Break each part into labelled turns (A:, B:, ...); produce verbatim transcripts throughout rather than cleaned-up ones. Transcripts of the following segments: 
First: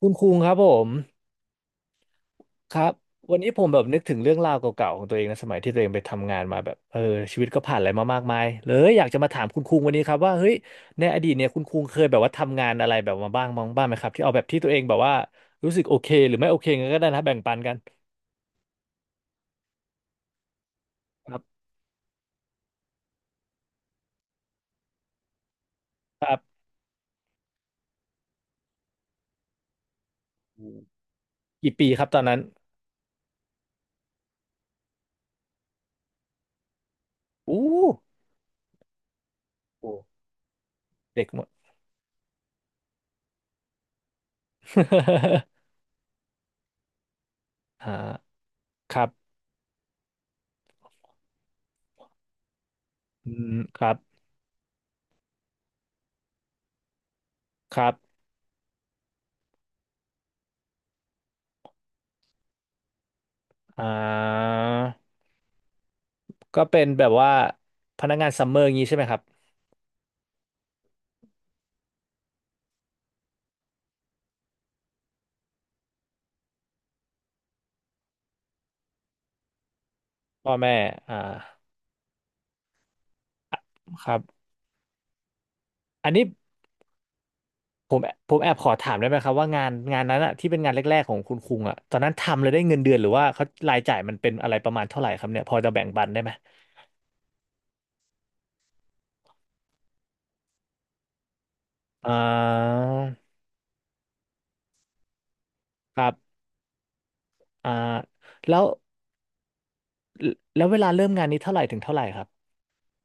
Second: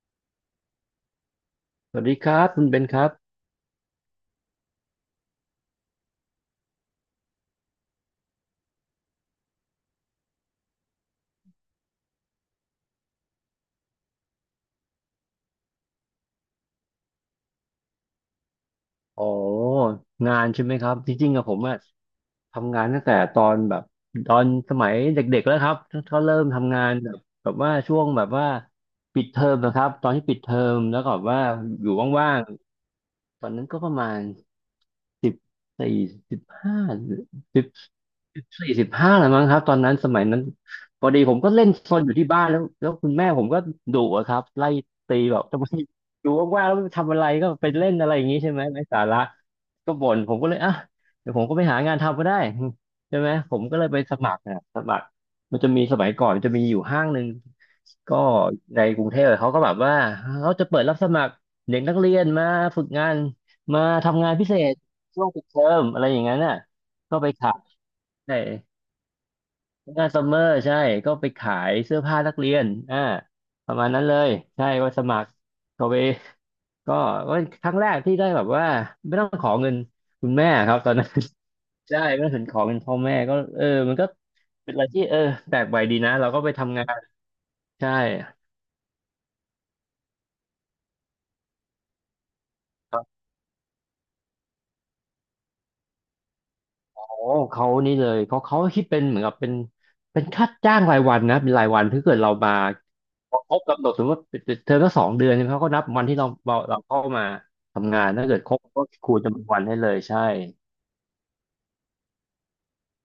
A: คุณคุงครับผม
B: สวัสดีครับคุณ
A: ค
B: เบ
A: รั
B: น
A: บ
B: ครับ
A: วันนี้ผมแบบนึกถึงเรื่องราวเก่าๆของตัวเองนะสมัยที่ตัวเองไปทำงานมาแบบเออชีวิตก็ผ่านอะไรมามากมายเลยอยากจะมาถามคุณคุงวันนี้ครับว่าเฮ้ยในอดีตเนี่ยคุณคุงเคยแบบว่าทำงานอะไรแบบมาบ้างบ้างบ้างไหมครับที่เอาแบบที่ตัวเองแบบว่ารู้สึกโอเคหรือไม่โอเคงั้นก็ได้นะแบ่งปันกัน
B: อ๋องานใช่ไหมครับจ
A: ค
B: ริงๆ
A: รั
B: อะผ
A: บ
B: มอะทำงานตั้งแต่ตอนแบบตอนสมัยเด็กๆแล้วครับเขา
A: ครั
B: เริ่ม
A: บ
B: ทำงานแบบแบบว่าช่วงแบบว่าปิดเทอมนะครับตอนที่ปิดเทอ
A: อืม
B: มแล้วก็แบบว่า
A: กี่
B: อ
A: ปี
B: ยู่
A: ครับตอน
B: ว่า
A: นั้น
B: งๆตอนนั้นก็ประมาณ สิบสี่สิบห้า
A: อู้
B: สิบสี่สิบห้าแล้วมั้งครับตอน
A: โอ้
B: นั้นสมัยนั้นพอดี
A: เด็ก
B: ผ
A: ห
B: ม
A: มด
B: ก็เล่นซนอยู่ที่บ้านแล้วแล้วคุณแม่ผมก็ดุอะครับไล่ตีแบบ ทำไมอยู่ว่างๆแล้วทำอะไรก็ไป
A: อ่
B: เล่นอะไรอย่างนี้
A: า
B: ใช่ไหมไร้
A: ค
B: สา
A: รั
B: ระ
A: บ
B: ก็บ่นผมก็เลยอ่ะเดี๋ยวผมก็ไปหางานทำก็ได้ใช่ไห
A: อื
B: ม
A: ม
B: ผมก็
A: ค
B: เล
A: รั
B: ย
A: บ
B: ไปสมัครนะสมัครมันจะมีสมัยก่อนมันจะมีอยู่ห้างหนึ่ง
A: ครับ
B: ก็ในกรุงเทพเขาก็แบบว่าเขาจะเปิดรับสมัครเด็กนักเรียนมาฝึกงานมา
A: อ่า
B: ทำงานพิเศษ ช่วงปิดเทอมอะไรอย่างนั้นน่ะ
A: ก็เป็นแบบ
B: ก็ไป
A: ว่า
B: ขาย
A: พนักงาน
B: ใช่
A: ซัมเมอร์อย่างงี้ใช่ไหมครับ
B: งานซัมเมอร์ใช่ก็ไปขายเสื้อผ้านักเรียนอ่าประมาณนั้นเลยใช่ก็สมัครก็ไปก็ก็ครั้งแรกที่ได้แบบว่าไม่ต้องขอเงินคุณแม่
A: พ่อ
B: ค
A: แม่
B: รับตอนนั้น
A: อ่า
B: ใช่ไม่ต้องถึงขอเงินพ่อแม่ก็
A: อ่ะ
B: เออมัน
A: ค
B: ก็
A: รับ
B: เป็นอะไรที่เออแปลกใหม่ดี
A: อัน
B: นะ
A: นี้
B: เราก็ไปทำงาน
A: ผ
B: ใช่
A: มผมแอบขอถามได้ไหมครับว่างานงานนั้นอะที่เป็นงานแรกๆของคุณคุงอะตอนนั้นทำเลยได้เงินเดือนหรือว่าเขารายจ่ายมันเป็นอะไรประมาณเท่าไหร่ครับเนี่ยพอจะแบ่งปันได้ไหม
B: อ๋อเขานี่เลยเขาเขาคิดเป็นเหมือนกับเป็นเป็นค่าจ้างรายวันนะเป็นรายวันถ้า
A: อ่
B: เกิดเรามา
A: า
B: พอครบกำหนดสมมติว่าเทอมละสองเดือนใช่ไหมเขาก็นับ
A: ค
B: วัน
A: รั
B: ที่เรา
A: บ
B: เราเราเข้ามา
A: อ่า
B: ทำงานถ้าเกิดค
A: แล้
B: รบ
A: ว
B: ก็คูณจำนวนวันให้เลยใช่
A: แล้วเวลาเริ่มงานนี้เท่าไหร่ถึงเท่าไหร่ครับ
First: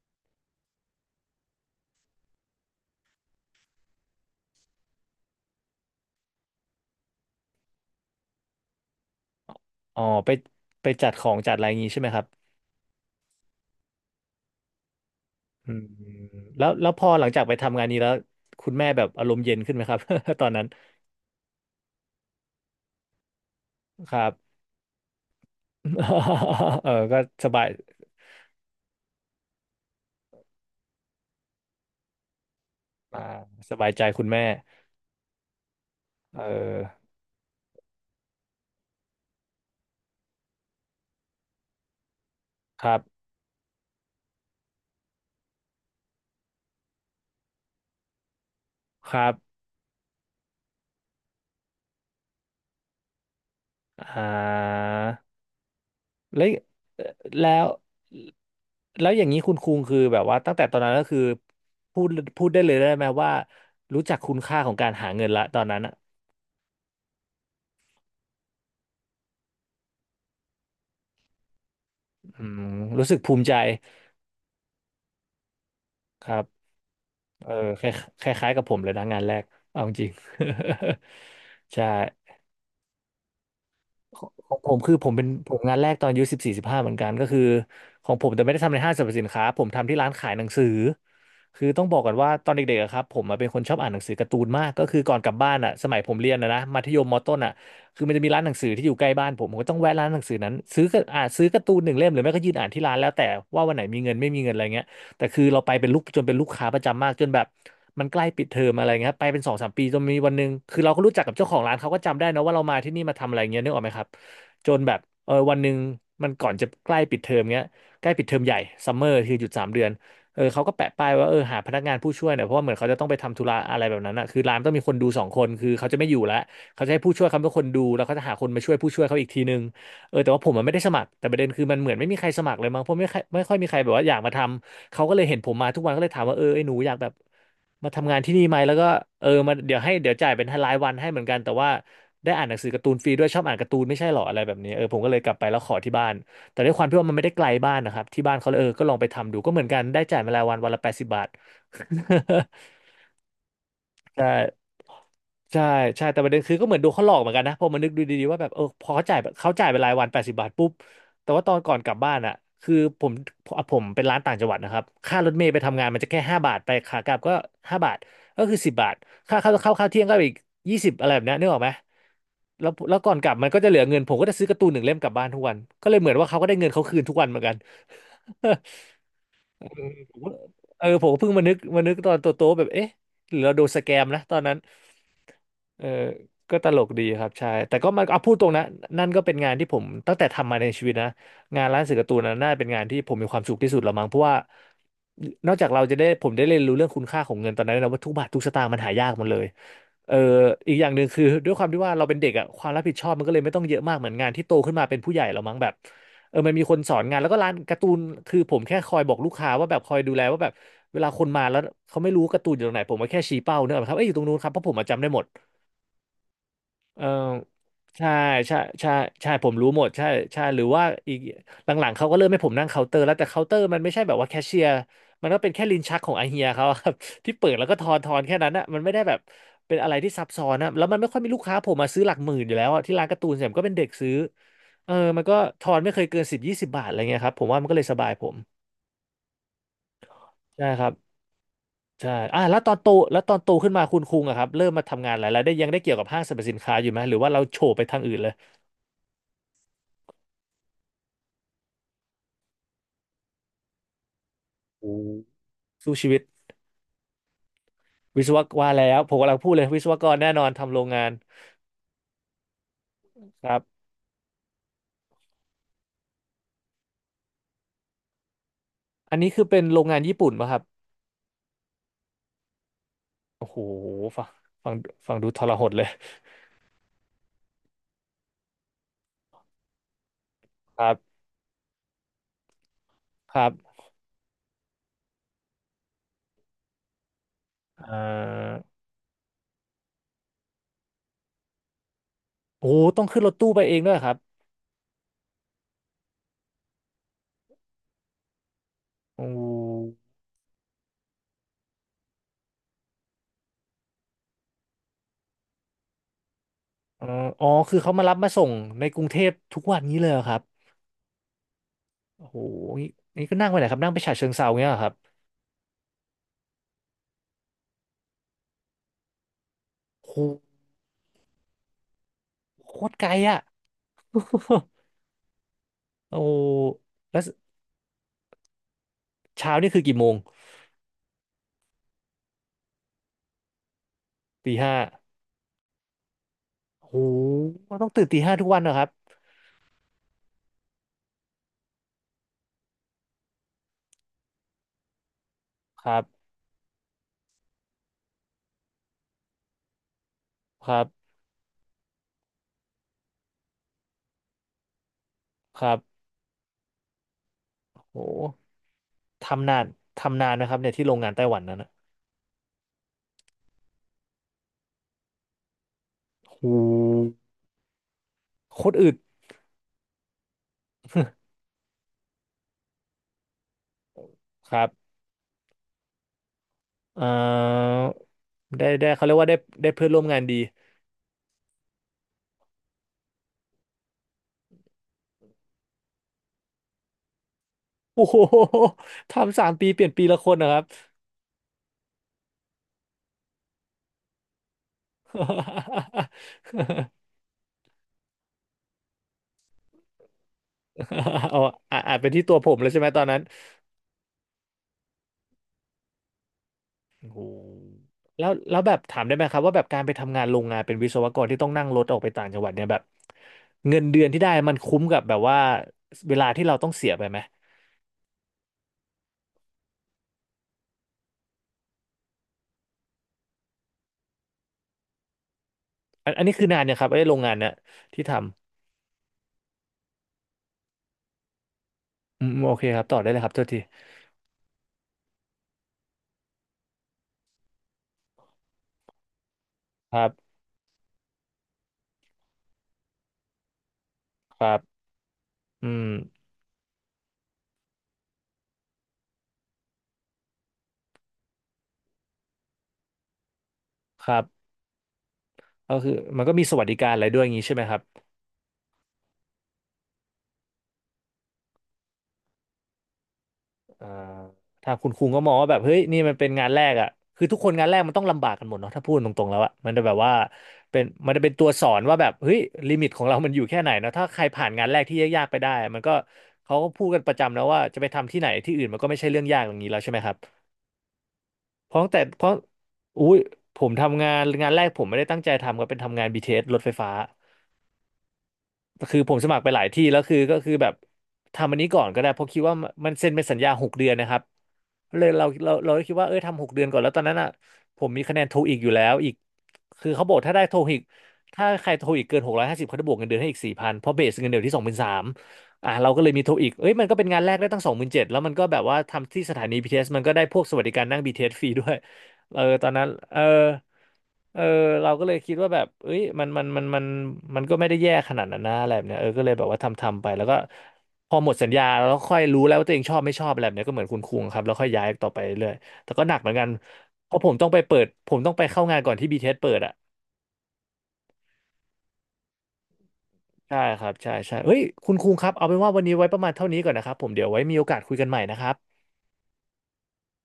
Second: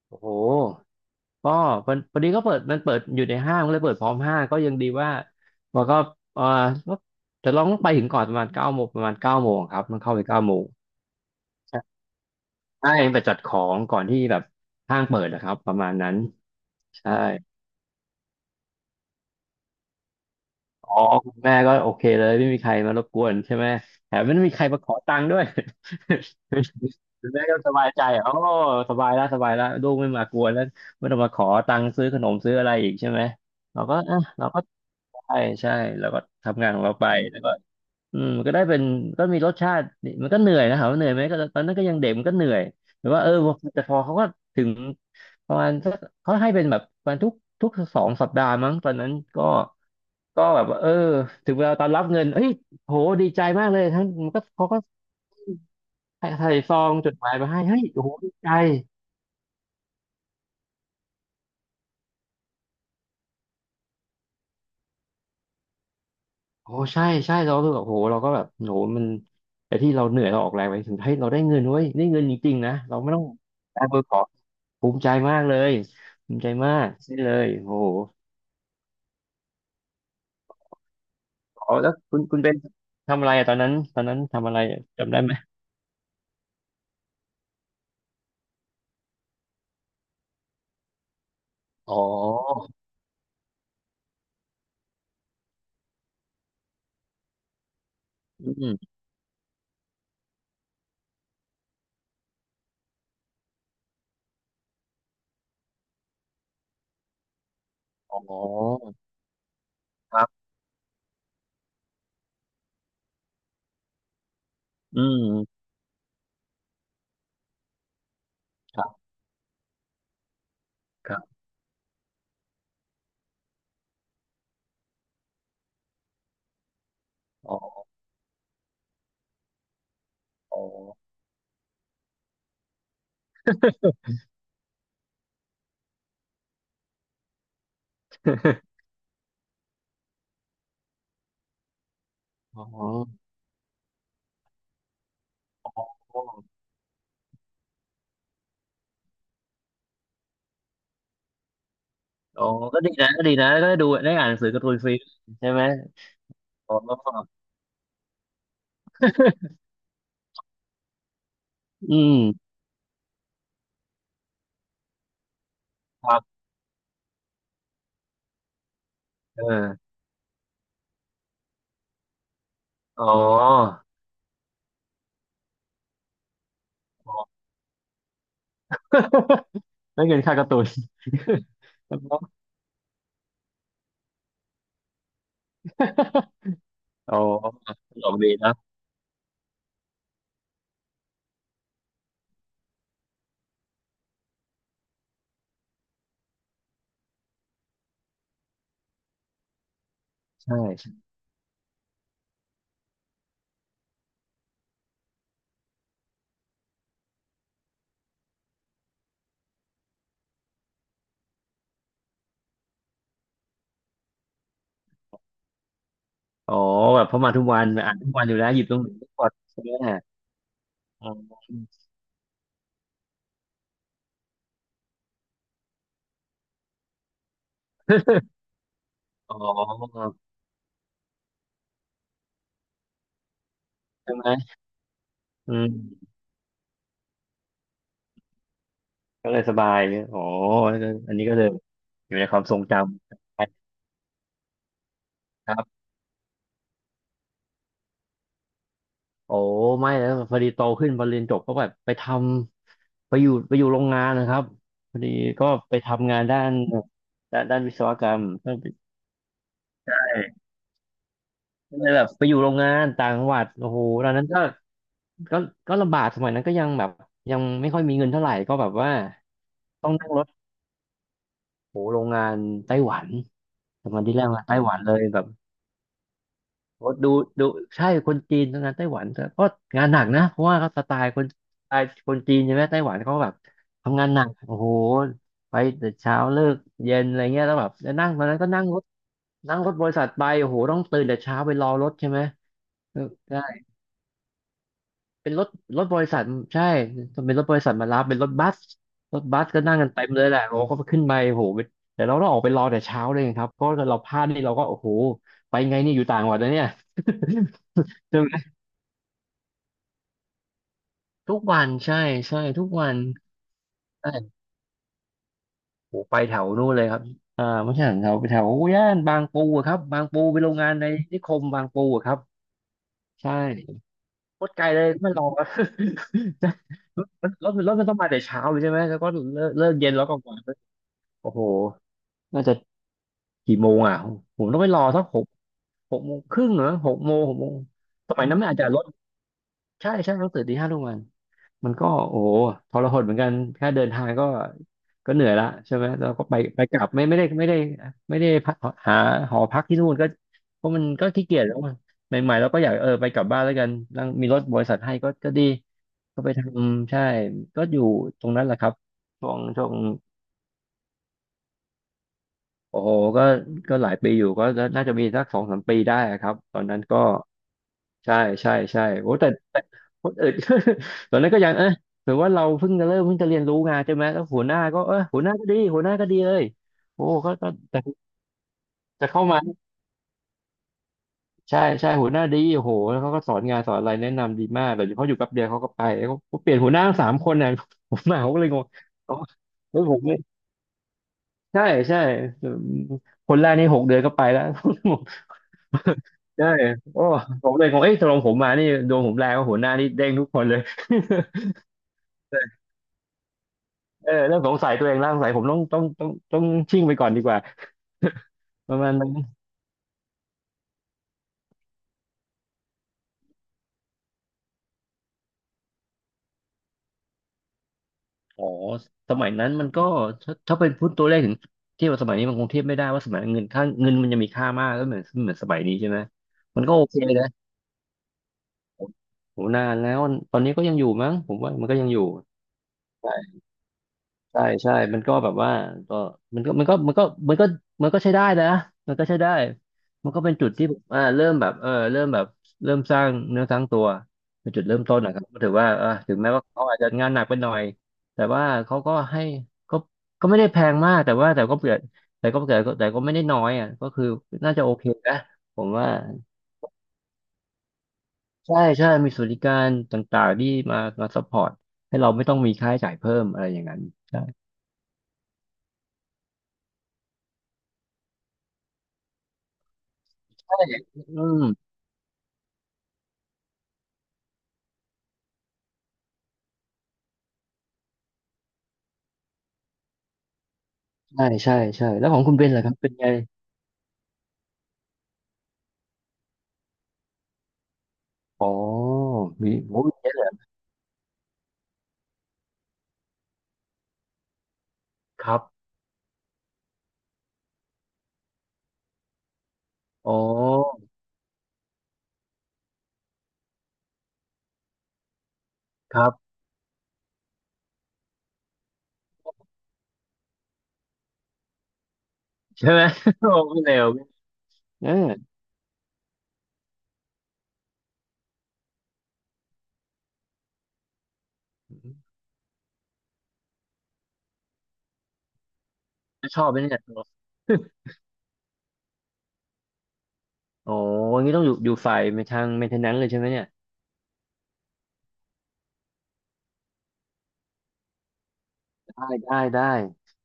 B: โอ้โหก็มันพอดีก็เปิดมันเปิดอยู่ในห้างก็เลยเปิดพร้อมห้างก็ยังดีว่ามันก็เอ่อก็แต่เราต้องไปถึงก่อนประมาณเก้าโมงประมาณเก้าโมงครับมั
A: อ๋
B: น
A: อ
B: เข้าไป
A: ไป
B: เก้าโมง
A: ไปจัดของจัดอะไรอย่างงี้
B: ใ
A: ใช่ไหมครับ
B: ช่ไปจัดของก่อนที่แบบห้างเปิดนะครับป
A: อื
B: ระ
A: ม
B: มาณนั้น
A: แล้วแล้วพอ
B: ใช่
A: หลังจากไปทำงานนี้แล้วคุณแม่แบบอารมณ์เย็นขึ้นไหมครับ ตอนนั้น
B: อ๋อคุณแม่ก็โอเคเลยไม่มีใครมารบกวนใช่ไหม
A: ค
B: แถ
A: รั
B: ม
A: บ
B: ไม่มีใครมาขอตังค์ด้วย
A: เออก็
B: คุณแม่
A: ส
B: ก็
A: บาย
B: สบายใจอ๋อสบายแล้วสบายแล้วลูกไม่มากวนแล้วไม่ต้องมาขอตังค์ซื้อขนมซื้ออะไรอีกใช่
A: อ่า
B: ไหม
A: ส
B: เรา
A: บาย
B: ก็
A: ใจ
B: อ่ะ
A: คุณแม่
B: เราก็ใช่ใช่เราก็
A: เอ
B: ทำงานข
A: อ
B: องเราไปแล้วก็อืมมันก็ได้เป็นก็มีรสชาตินี่มันก็เหนื่อยนะถามว่าเหนื่อยไหมก็ตอนนั้นก็ยังเด็กมันก็เหนื่อย
A: ครั
B: แต่ว่า
A: บ
B: เออแต่พอเขาก็ถึงประมาณสักเขาให้เป็นแบบประมาณทุกทุกสองสัปดาห์มั้งตอนนั้
A: ค
B: น
A: รั
B: ก็
A: บ
B: ก็แบบว่าเออถึงเวลาตอนรับเงินเฮ้ยโหดีใจมากเลยทั้ง
A: อ่า
B: มันก็เขาก็ใ
A: แล้ว
B: ส่ซอง
A: อ
B: จดหมายมา
A: แล้
B: ให้
A: ว
B: เฮ้ยโอ้โหดีใจ
A: แล้วอย่างนี้คุณคุงคือแบบว่าตั้งแต่ตอนนั้นก็คือ พูดพูดได้เลยได้ไหมว่า รู้จักคุณค่าของการหาเงินละตอนนั้นอ่ะ
B: โอ้ใช่ใช่เรารู้สึกแบบโหเราก็แบบโหมันไอ้ที่เราเหนื่อยเราออกแรงไปถึงเฮ้ยเราได้เงินเว้ยได้เงินจ
A: อื
B: ริง
A: ม
B: ๆนะเรา
A: รู้
B: ไม่
A: สึก
B: ต้อง
A: ภูมิใจ
B: การเบอร์ขอภูมิใจมากเลย
A: ค
B: ภู
A: รั
B: มิ
A: บ
B: ใจมากนี่เลย
A: เออ
B: โอ้
A: ค
B: โห
A: ล้ายคล้ายๆกับผมเลยนะงานแรกเอาจริง
B: อ๋ อ
A: ใช่
B: แล้วคุณคุณเป็นทำอะไรอะตอนนั้นตอนนั้
A: ข
B: น
A: อง
B: ทำ
A: ข
B: อะ
A: อ
B: ไร
A: งผม
B: อะ
A: คือผ
B: จำ
A: ม
B: ได้
A: เป็น
B: ไหม
A: ผมงานแรกตอนอายุสิบสี่สิบห้าเหมือนกันก็คือของผมแต่ไม่ได้ทำในห้างสรรพสินค้าผมทำที่ร้านขายหนังสือคือต้อง
B: อ๋
A: บอกก่อนว่าตอน
B: อ
A: เด็กๆอะครับผมอะเป็นคนชอบอ่านหนังสือการ์ตูนมากก็คือก่อนกลับบ้านอ่ะสมัยผมเรียนนะนะมัธยมมต้นอ่ะคือมันจะมีร้านห
B: อื
A: นังสือ
B: ม
A: ที่อยู่ใกล้บ้านผมผมก็ต้องแวะร้านหนังสือนั้นซื้อก็อ่านซื้อการ์ตูนหนึ่งเล่มหรือไม่ก็ยืนอ่านที่ร้านแล้วแต่ว่าวันไหนมีเงินไม่มีเงินอะไรเงี้ย แต่คือเราไปเป็นลูกจนเป็นลูกค้าประจำมากจนแบบมันใกล้
B: อ๋
A: ปิดเทอม
B: อ
A: อะไรเงี้ยไปเป็นสองสามปีจนมี
B: ครั
A: วันห
B: บ
A: นึ่งคือเราก็รู้จักกับเจ้าของร้านเขาก็จำได้นะว่าเรามาที่นี่มาทำอะไรเงี้ยนึกออกไหมครับจนแบบ
B: อื
A: เออวัน
B: ม
A: หนึ่งมันก่อนจะใกล้ปิดเทอมเงี้ยใกล้ปิดเทอมใหญ่
B: ครั
A: ซัมเมอ
B: บ
A: ร์คือหยุดสามเดือนเออเขาก็แปะป้า
B: ค
A: ย
B: รั
A: ว่าเออ
B: บ
A: หาพนักงานผู้ช่วยหน่อยเพราะว่าเหมือนเขาจะต้องไปทำธุระอะไรแบบนั้นอ่ะคือร้านต้องมีคนดูสองคนคือเขาจะไม่อยู่แล้วเขาจะให้ผู้ช่วยเขาเป็
B: อ๋
A: น
B: อ
A: คนดูแล้วเขาจะหาคนมาช่วยผู้ช่วยเขาอีกทีนึงเออแต่ว่าผม
B: อ๋
A: มั
B: อ
A: นไม่ได้สมัครแต่ประเด็นคือมันเหมือนไม่มีใครสมัครเลยมั้งเพราะไม่ค่อยไม่ค่อยมีใครแบบว่าอยากมาทำ เขาก็เลยเห็นผมมาทุกวันก็เลยถามว่าเออไอ้หนูอยากแบบมาทำงานที่นี่ไหมแล้วก็เออมาเดี๋ยวให้เดี๋ยวจ่ายเป็นรายวันให้เหมือนกันแต่ว่าได้อ่านหนัง
B: อ๋อ
A: สือการ์ตูนฟรีด้วยชอบอ่านการ์ตูนไม่ใช่หรออะไรแบบนี้เออผมก็เลยกลับไปแล้วขอ
B: อ๋
A: ที่
B: อ
A: บ้านแต่ด้วยความที่ว่ามันไม่ได้ไกลบ้านนะครับที่บ้านเขาเลยเออก็ลองไปทำดูก็เหมือนกันได้จ่ายมารายวันวันละแปดสิบบาท
B: อ๋อก็ดีนะก็ดีนะก็ได้ดูได้
A: ใช่
B: อ่านหนังสือการ์ตูนฟรีใช่ไห
A: ใช่
B: ม
A: ใช่แต่ประเด็นคือก็เห
B: อ๋
A: มือนโดนเขาหลอกเห
B: อ
A: มือนกันนะพอมานึกดูดีๆว่าแบบเออพอเขาจ่ายเขา จ่ายไปรายวันแปดสิบบาทปุ๊บแต่ว่าตอนก่อนกลั
B: อื
A: บบ้านอ่ะ
B: ม
A: คือผมผมเป็นร้านต่างจังหวัดนะครับค่ารถเมล์ไปทำงานมัน
B: ค
A: จะ
B: รั
A: แค่ห้า
B: บ
A: บาทไปขากลับก็ห้าบาทก็คือสิบบาทค่า
B: เอ
A: ข้าวข้าวข้าว
B: อ
A: เที่ยงก็อีกยี่สิบอะไรแบบเนี้ยนึกออกไหมแล้วแล้ว
B: อ๋อ
A: ก่อนกลับมันก็จะเหลือเงินผมก็จะซื้อการ์ตูนหนึ่งเล่มกลับบ้านทุกวันก็เลยเหมือนว่าเขาก็ได้เงินเขาคืน
B: อ๋
A: ทุก
B: อ
A: วันเหมือนกัน
B: ไม่
A: ผ
B: เกิ
A: ม
B: น
A: ก็
B: ค่าการ์ตูน
A: เออผมก็เพิ่งมานึกมา
B: ค
A: นึก
B: รับ
A: ต
B: ผ
A: อน
B: ม
A: โตๆแบบเอ๊ะหรือเราโดนสแกมนะตอนนั้น เออก็ตลกดี
B: อ๋อ
A: ครับใช่แต่ก็
B: ส
A: มัน
B: นก
A: เอา
B: ดี
A: พูดตรงนะ
B: นะ
A: นั่นก็เป็นงานที่ผมตั้งแต่ทำมาในชีวิตนะงานร้านสื่อการ์ตูนนะน่าเป็นงานที่ผมมีความสุขที่สุดละมั้งเพราะว่านอกจากเราจะได้ผมได้เรียนรู้เรื่องคุณค่าของเงินตอนนั้นนะว่าทุกบาททุกสตางค์มันหายากหมดเลยเออ
B: ใช
A: อีกอย่างห
B: ่
A: นึ่งคือด้วยความที่ว่าเราเป็นเด็กอะความรับผิดชอบมันก็เลยไม่ต้องเยอะมากเหมือนงานที่โตขึ้นมาเป็นผู้ใหญ่แล้วมั้งแบบเออมันมีคนสอนงานแล้วก็ร้านการ์ตูนคือผมแค่คอยบอกลูกค้าว่าแบบคอยดูแลว่าแบบเวลาคนมาแล้วเขาไม่รู้การ์ตูนอยู่ตรงไหนผมก็แค่ชี้เป้าเนกอะครับเอ้ยอยู่ตรงนู้นครับเพราะผมอะจำได้หมด
B: อ๋อ
A: เอ
B: แบ
A: อ
B: บเพอมาทุกวันอ่าน
A: ใช่
B: ทุกวันอยู่แล้ว
A: ใช่
B: หยิบตรงไหน
A: ใช่
B: ก็ก
A: ใช่
B: ด
A: ผม
B: ใช่
A: รู้
B: ไห
A: หมด
B: ม
A: ใช่ใช่หรือว่า
B: อ๋
A: อีกห
B: อ
A: ลังๆเขาก็เริ่มให้ผมนั่งเคาน์เตอร์แล้วแต่เคาน์เตอร์มันไม่ใช่แบบว่าแคชเชียร์มันก็เป็นแค่ลิ้นชักของไอเฮียเขาอะ ครับ ที่เปิดแล้วก็ทอนทอนแค่นั้นอะมันไม่ได้แบบ
B: อ๋
A: เป็นอะไร
B: อ
A: ที่ซับซ้อนนะแล้วมันไม่ค่อยมีลูกค้าผมมาซื้อหลักหมื่นอยู่แล้วอะที่ร้านการ์ตูนเนี่ยผมก็เป็นเด็ก ซื้อ
B: ใช่ไหม
A: เออมันก็
B: อื
A: ทอนไม่เคย
B: ม
A: เกินสิบยี่สิบบาทอะไรเงี้ยครับผมว่ามันก็เลยสบายผม
B: ก็เลยสบายอ๋อ
A: ใช่ครับ
B: อันนี้ก็เลย
A: ใช่
B: อยู่ในค
A: อ่ะ
B: วามท
A: แล้
B: ร
A: ว
B: ง
A: ตอ
B: จ
A: นโตแล้วตอนโต
B: ำ
A: ขึ้นมาคุณคุงอะครับเริ่มมาทำงานอะไรแล้ว
B: ค
A: ได้
B: รั
A: ยังได้
B: บ
A: เกี่ยวกับห้างสรรพสินค้าอยู่ไหมหรือว่าเราโฉบไปทางอื่นเลย
B: โอ้ไม่แล้วพอดีโตขึ้นพอเรียนจบก็แบบไปทำไปอยู่ไปอยู่โรงงานนะครับพอดีก็ไป
A: สู้ชี
B: ทำ
A: วิ
B: งา
A: ต
B: นด้านด้านด้านวิศวกรร
A: วิ
B: ม
A: ศวก
B: ก็
A: ร
B: ไป
A: ว่าแล้วผมกำลังพูดเลยวิศวกร
B: ใช่
A: แน่นอนทำโรงงาน
B: ก็เลยแบบไปอยู่โรงงานต่างจังหวั
A: ค
B: ด
A: รั
B: โอ้โห
A: บ
B: ตอนนั้นก็ก็ก็ลำบากสมัยนั้นก็ยังแบบยังไม่ค่อยมีเงินเท่าไหร่ก็แบบว่า
A: อันนี้คือเป็นโรง
B: ต้อง
A: งาน
B: นั่ง
A: ญี่
B: รถ
A: ปุ่นป่ะครับ
B: โอ้โหโรงงานไต้หวัน
A: โอ้โห
B: สมันที่แร
A: ฟัง
B: กมาไต้ห
A: ฟั
B: วั
A: ง
B: นเลย
A: ฟั
B: แบ
A: ง
B: บ
A: ดูทรหดเลย
B: โอ้ดูดูใช่คนจีนทังานไต้หวันแต่ก็งานหนักนะเพราะว่าเขา
A: ค
B: ส
A: รั
B: ไตล์ค
A: บ
B: นสไตล์คนจีนใช่ไหมไต้หวันเขาแบ
A: ค
B: บ
A: รับ
B: ทำงานหนักโอ้โหไปแต่เช้าเลิกเย็นอะไรเงี้ยแล้วแบบจะ
A: เอ่
B: นั่งตอนนั้นก็
A: อ
B: นั่งรถนั่งรถบริษัทไปโอ้โหต้องตื่นแต่เช้าไปรอรถใช่ไหม
A: โอ้
B: เออ
A: ต้องขึ้นรถ
B: ใช่
A: ตู้ไปเองด้วยเหรอครับ
B: เป็นรถรถบริษัทใช่เป็นรถบริษัทมารับเป็นรถบัสร
A: โอ
B: ถบัสก็นั่งกัน
A: ้
B: เต็มเลยแหละโอ้โหก็ขึ้นไปโอ้โหแต่เราต้องออกไปรอแต่เช้าเลยครับเพราะเราพลาดนี่เราก็โอ้โหไปไงนี่อยู่ต่างจังหวัดนะเนี่ย
A: เอ่ออ๋อคือเขามารับมาส่ งในกรุงเทพทุกวันนี้เลยเหรอครับ
B: ทุกวันใช่
A: โอ้โห
B: ใช่ทุก
A: นี่
B: วัน
A: นี่ก็นั่งไปไหนครับนั่งไปฉะเชิงเท
B: ใช่
A: ราเงี้ยเหรอครับ
B: โอ้ไปแถวนู่นเลยครับอ่าไม่ใช่แถวไปแถวย่านบางปูอะครับบาง
A: โอ้โห
B: ปูไปโรงงานในนิคมบางปูอะครับ
A: โคตรไกล
B: ใช่
A: อ่ะ
B: โคตรไกล เลยไม่รอ
A: โอ้โห
B: ใช่
A: แล้ว
B: รถรถรถมันต้องมาแต่เช้าเลยใช่ไหมแล้วก็เลิก
A: เช้า
B: เลิ
A: นี่
B: ก
A: คือ
B: เย็น
A: กี่
B: แล้
A: โม
B: วก็
A: ง
B: กลับโอ้โหน่าจะกี่โมงอ่ะผม
A: ตี
B: ต้องไป
A: ห้า
B: รอสักหกหกโมงครึ่งเหรอ
A: โอ้
B: ห
A: โห
B: กโมงหกโมง
A: ต้องตื่น
B: ส
A: ตี
B: มัย
A: ห้า
B: นั้น
A: ทุ
B: มั
A: ก
B: นอา
A: วั
B: จ
A: น
B: จะ
A: เหรอ
B: ล
A: ครั
B: ด
A: บ
B: ใช่ใช่ต้องตื่นตีห้าทุกวัน มันก็โอ้โหทรหดเหมือนกันแค่เดินทางก็ก็เหนื่อยละใช่
A: ค
B: ไหม
A: รั
B: แล้วก็
A: บ
B: ไปไปกลับไม่ไม่ได้ไม่ได้ไม่ได้พักหาหอพักที่นู่นก็เพ
A: ค
B: ราะ
A: รั
B: มันก็
A: บ
B: ขี้เกียจแล้วมันใหม่ๆเราก็อยากเออไปกลับบ้านแล้วกันนั่งมีรถบริษัทให้ก็ก็ดี
A: ครับ
B: ก็ไปทำใช่ก็อยู่ตรง
A: โห
B: นั้นแหละครับช่วง
A: ทำนา
B: ช่
A: น
B: วง
A: ทำนานนะครับเนี่ยที่โรงงานไต้หวันนั้นนะ
B: โอ้โหก็ก็หลายปีอยู่ก็น่าจะมีสักสองสามปีได้อะครั
A: โ
B: บตอนนั้นก็
A: ห
B: ใช่ใช่
A: โคตร
B: ใช่
A: อึด
B: โอ้แต่แต่คนอื่น ตอนนั้นก็ยังเออถือว่าเราเพิ่งจะเริ่มเพิ่งจะเรียนรู้งานใช่ไหมแล้วหัวห
A: ค
B: น้า
A: รั
B: ก็
A: บ
B: เออหัวหน้าก็ดีหัวหน้าก็ดีเลยโอ้
A: เอ่
B: ก็ก็
A: อ
B: แต่
A: ได้ได้เขา
B: จะ
A: เรียก
B: เข้า
A: ว่าได้
B: มา
A: ได้เพื่อนร่วมงานดี
B: ใช่ใช่หัวหน้าดีโอ้โหแล้วเขาก็สอนงานสอนอะไรแนะนำดีมากแต่เขาอยู่แป๊บเดียวเขาก็ไปเขาเขาเปลี่ยนหัวหน้าทั้งสามคนเนี่ยผ
A: โอ้
B: ม
A: โห
B: มาผมก็เลยงงอ๋อ
A: ทำสามปี
B: เฮ้
A: เป
B: ย
A: ลี่ยน
B: ผม
A: ปี
B: ไม่
A: ละ
B: ย
A: คนนะครับ
B: ใช่ใช่คนแรกนี่หกเดือนก็ไปแล้ว ใช่โอ้ผมเลยงงเอ้ยตกลงผมมานี่โดวงผมแรงว่าหัวหน้านี่เด้งทุกคนเลย
A: เอาอ่ะอาจเป็นที่ตัว ผมเลยใช่ไหมตอนนั้น
B: เออเริ่มสงสัยตัวเองแล้วสงสัยผมต้องต้องต้องต้องชิ่งไปก่
A: โอ้
B: อน
A: โห
B: ดีกว่า
A: แล้วแล้ว
B: ป
A: แบบ
B: ระมาณ
A: ถาม
B: นั้น
A: ได้ไหมครับว่าแบบการไปทำงานโรงงานเป็นวิศวกรที่ต้องนั่งรถออกไปต่างจังหวัดเนี่ยแบบเงินเดือนที่ได้มันคุ้มกับแบบว่าเวลาที่เราต้องเสียไปไหม
B: อ๋อสมัยนั้นมันก็ถ้าถ้าเป็นพูดตัวเลขถึงเทียบกับสมัยนี้มันคงเทียบไม่ได้ว่าสมัยนั้นเงินค่าเงินมันจะมีค่ามากแล้วเหมือนเหมือนสมัยนี้ใช่ไหม
A: อันอันนี้คือนา
B: มั
A: น
B: น
A: เนี่
B: ก็
A: ยค
B: โอ
A: รับ
B: เค
A: ไอ้โรง
B: นะ
A: งานเนี่ยที่ทำ
B: โหนานแล้วตอนนี้ก็ยังอยู่มั้งผมว่ามันก็ยังอยู่
A: อืมโอเคครับต่อได้เลยครับโทษที
B: ใช่ใช่ มันก็แบบว่าก็มันก็มันก็มันก็มันก็มันก็ใช้ได้นะมันก็ใช้ได้
A: ครั
B: มันก็
A: บ
B: เป็นจุดที่ผมอ่าเริ่มแบบเออเริ่มแบบเริ่มสร้างเนื้อสร้างตัว
A: ค
B: เป็น
A: รั
B: จุดเริ่
A: บ
B: มต้นนะครับก็ถือ
A: อื
B: ว่าเออถึง
A: ม
B: แม้ว่าเขาอาจจะงานหนักไปหน่อยแต่ว่าเขาก็ให้ก็ก็ไม่ได้แพงมากแต่ว่าแต่ก็เกิดแต่ก็เกิดแต่ก็ไม่ได้น้อยอ่ะก็คื
A: ค
B: อ
A: รับ
B: น่าจะโอเคนะผม
A: ก็
B: ว่า
A: คือมันก็มีสวัสดิการอะไรด้วยอย่างนี้ใช่ไหมครับ
B: ใช่ใช่มีสวัสดิการต่างๆที่มามาซัพพอร์ตให้เราไม่ต้องมีค่าใช้จ่ายเพิ่มอะไรอย่างนั้น
A: อ่า
B: ใช่
A: ทางคุณคุงก็มองว่าแบบเฮ้ยนี่มันเป็นงานแรกอ่ะคือทุกคนงานแรกมันต้องลำบากกันหมดเนาะถ้าพูดตรงๆแล้วอ่ะมันจะแบบว่า
B: ใช่
A: เป็นมัน
B: อื
A: จะเป็น
B: ม
A: ตัวสอนว่าแบบเฮ้ยลิมิตของเรามันอยู่แค่ไหนเนาะถ้าใครผ่านงานแรกที่ยากๆไปได้มันก็เขาก็พูดกันประจำแล้วว่าจะไปทำที่ไหนที่อื่นมันก็ไม่ใช่เรื่องยากอย่างนี้แล้วใช่ไหมครับ
B: ใช่ใช่
A: เพราะ
B: ใช่
A: แต่
B: แล้วขอ
A: เพ
B: งคุ
A: ราะ
B: ณเบนล่ะครับเป็น
A: อุ้
B: ไง
A: ยผมทำงานงานแรกผมไม่ได้ตั้งใจทำก็เป็นทำงาน บี ที เอส รถไฟฟ้า
B: อ๋อ
A: คือผมสมัครไป
B: มี
A: หลาย
B: โอ้
A: ที่
B: มี
A: แล้ว
B: เยอะ
A: คือ
B: เล
A: ก็
B: ย
A: คือแบบทำอันนี้ก่อนก็ได้เพราะคิดว่ามันเซ็นเป็นสัญญาหกเดือนนะครับเลยเรา
B: ครับ
A: เราเราก็คิดว่าเออทำหกเดือนก่อนแล้วตอนนั้นอ่ะผมมีคะแนนโทอีกอยู่แล้วอีกคือเขา
B: อ๋
A: บ
B: อ
A: อกถ้าได้โทอีกถ้าใครโทอีกเกินหกร้อยห้าสิบเขาจะบวกเงินเดือนให้อีกสี่พันเพราะเบสเงินเดือนที่สองหมื่นสามอ่ะเรา
B: ค
A: ก็เล
B: รับ
A: ยมีโทอีกเอ้ยมันก็เป็นงานแรกได้ตั้งสองหมื่นเจ็ดแล้วมันก็แบบว่าทำที่สถานี บี ที เอส มันก็ได้พวกสวัสดิการนั่ง บี ที เอส ฟรีด้วยเออ ตอ
B: ใช่
A: น
B: ไหม
A: นั้นเออ
B: โอ้ไม่เร็ว
A: เออ
B: เออ
A: เราก็เลยคิดว่าแบบเอ้ยมันมันมันมันมันก็ไม่ได้แย่ขนาดนั้นนะอะไรแบบเนี้ยเออก็เลยแบบว่าทำทำไปแล้วก็พอหมดสัญญาแล้วค่อยรู้แล้วว่าตัวเองชอบไม่ชอบอะไรแบบเนี้ยก็เหมือนคุณคุงครับแล้วค่อยย้ายต่อไปเรื่อยแต่ก็หนัก
B: ไม
A: เหมือน
B: ช
A: กั
B: อ
A: น
B: บไหมเนี่ย
A: เพราะผมต้องไปเปิดผมต้องไปเข้างานก่อนที่บีทีเ t สเปิดอ่ะ
B: โอ้ อยังนี้ต้องอยู่อยู่ฝ่ายทาง เมนเทแนนซ์ เลยใช่ไหมเนี่ย
A: ใช่ครับใช่ใช่เฮ้ยคุณคุงครับเอาเป็นว่าวันนี้ไว้ประมาณเท่านี้ก่อนนะครับผมเดี๋ยวไว้มีโอกาสคุยกันใหม่นะครับ
B: ได้ได้ได้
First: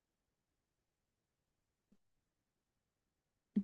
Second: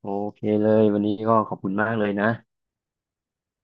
B: โอเคเลยวันนี้ก็ขอบคุณมากเลยนะ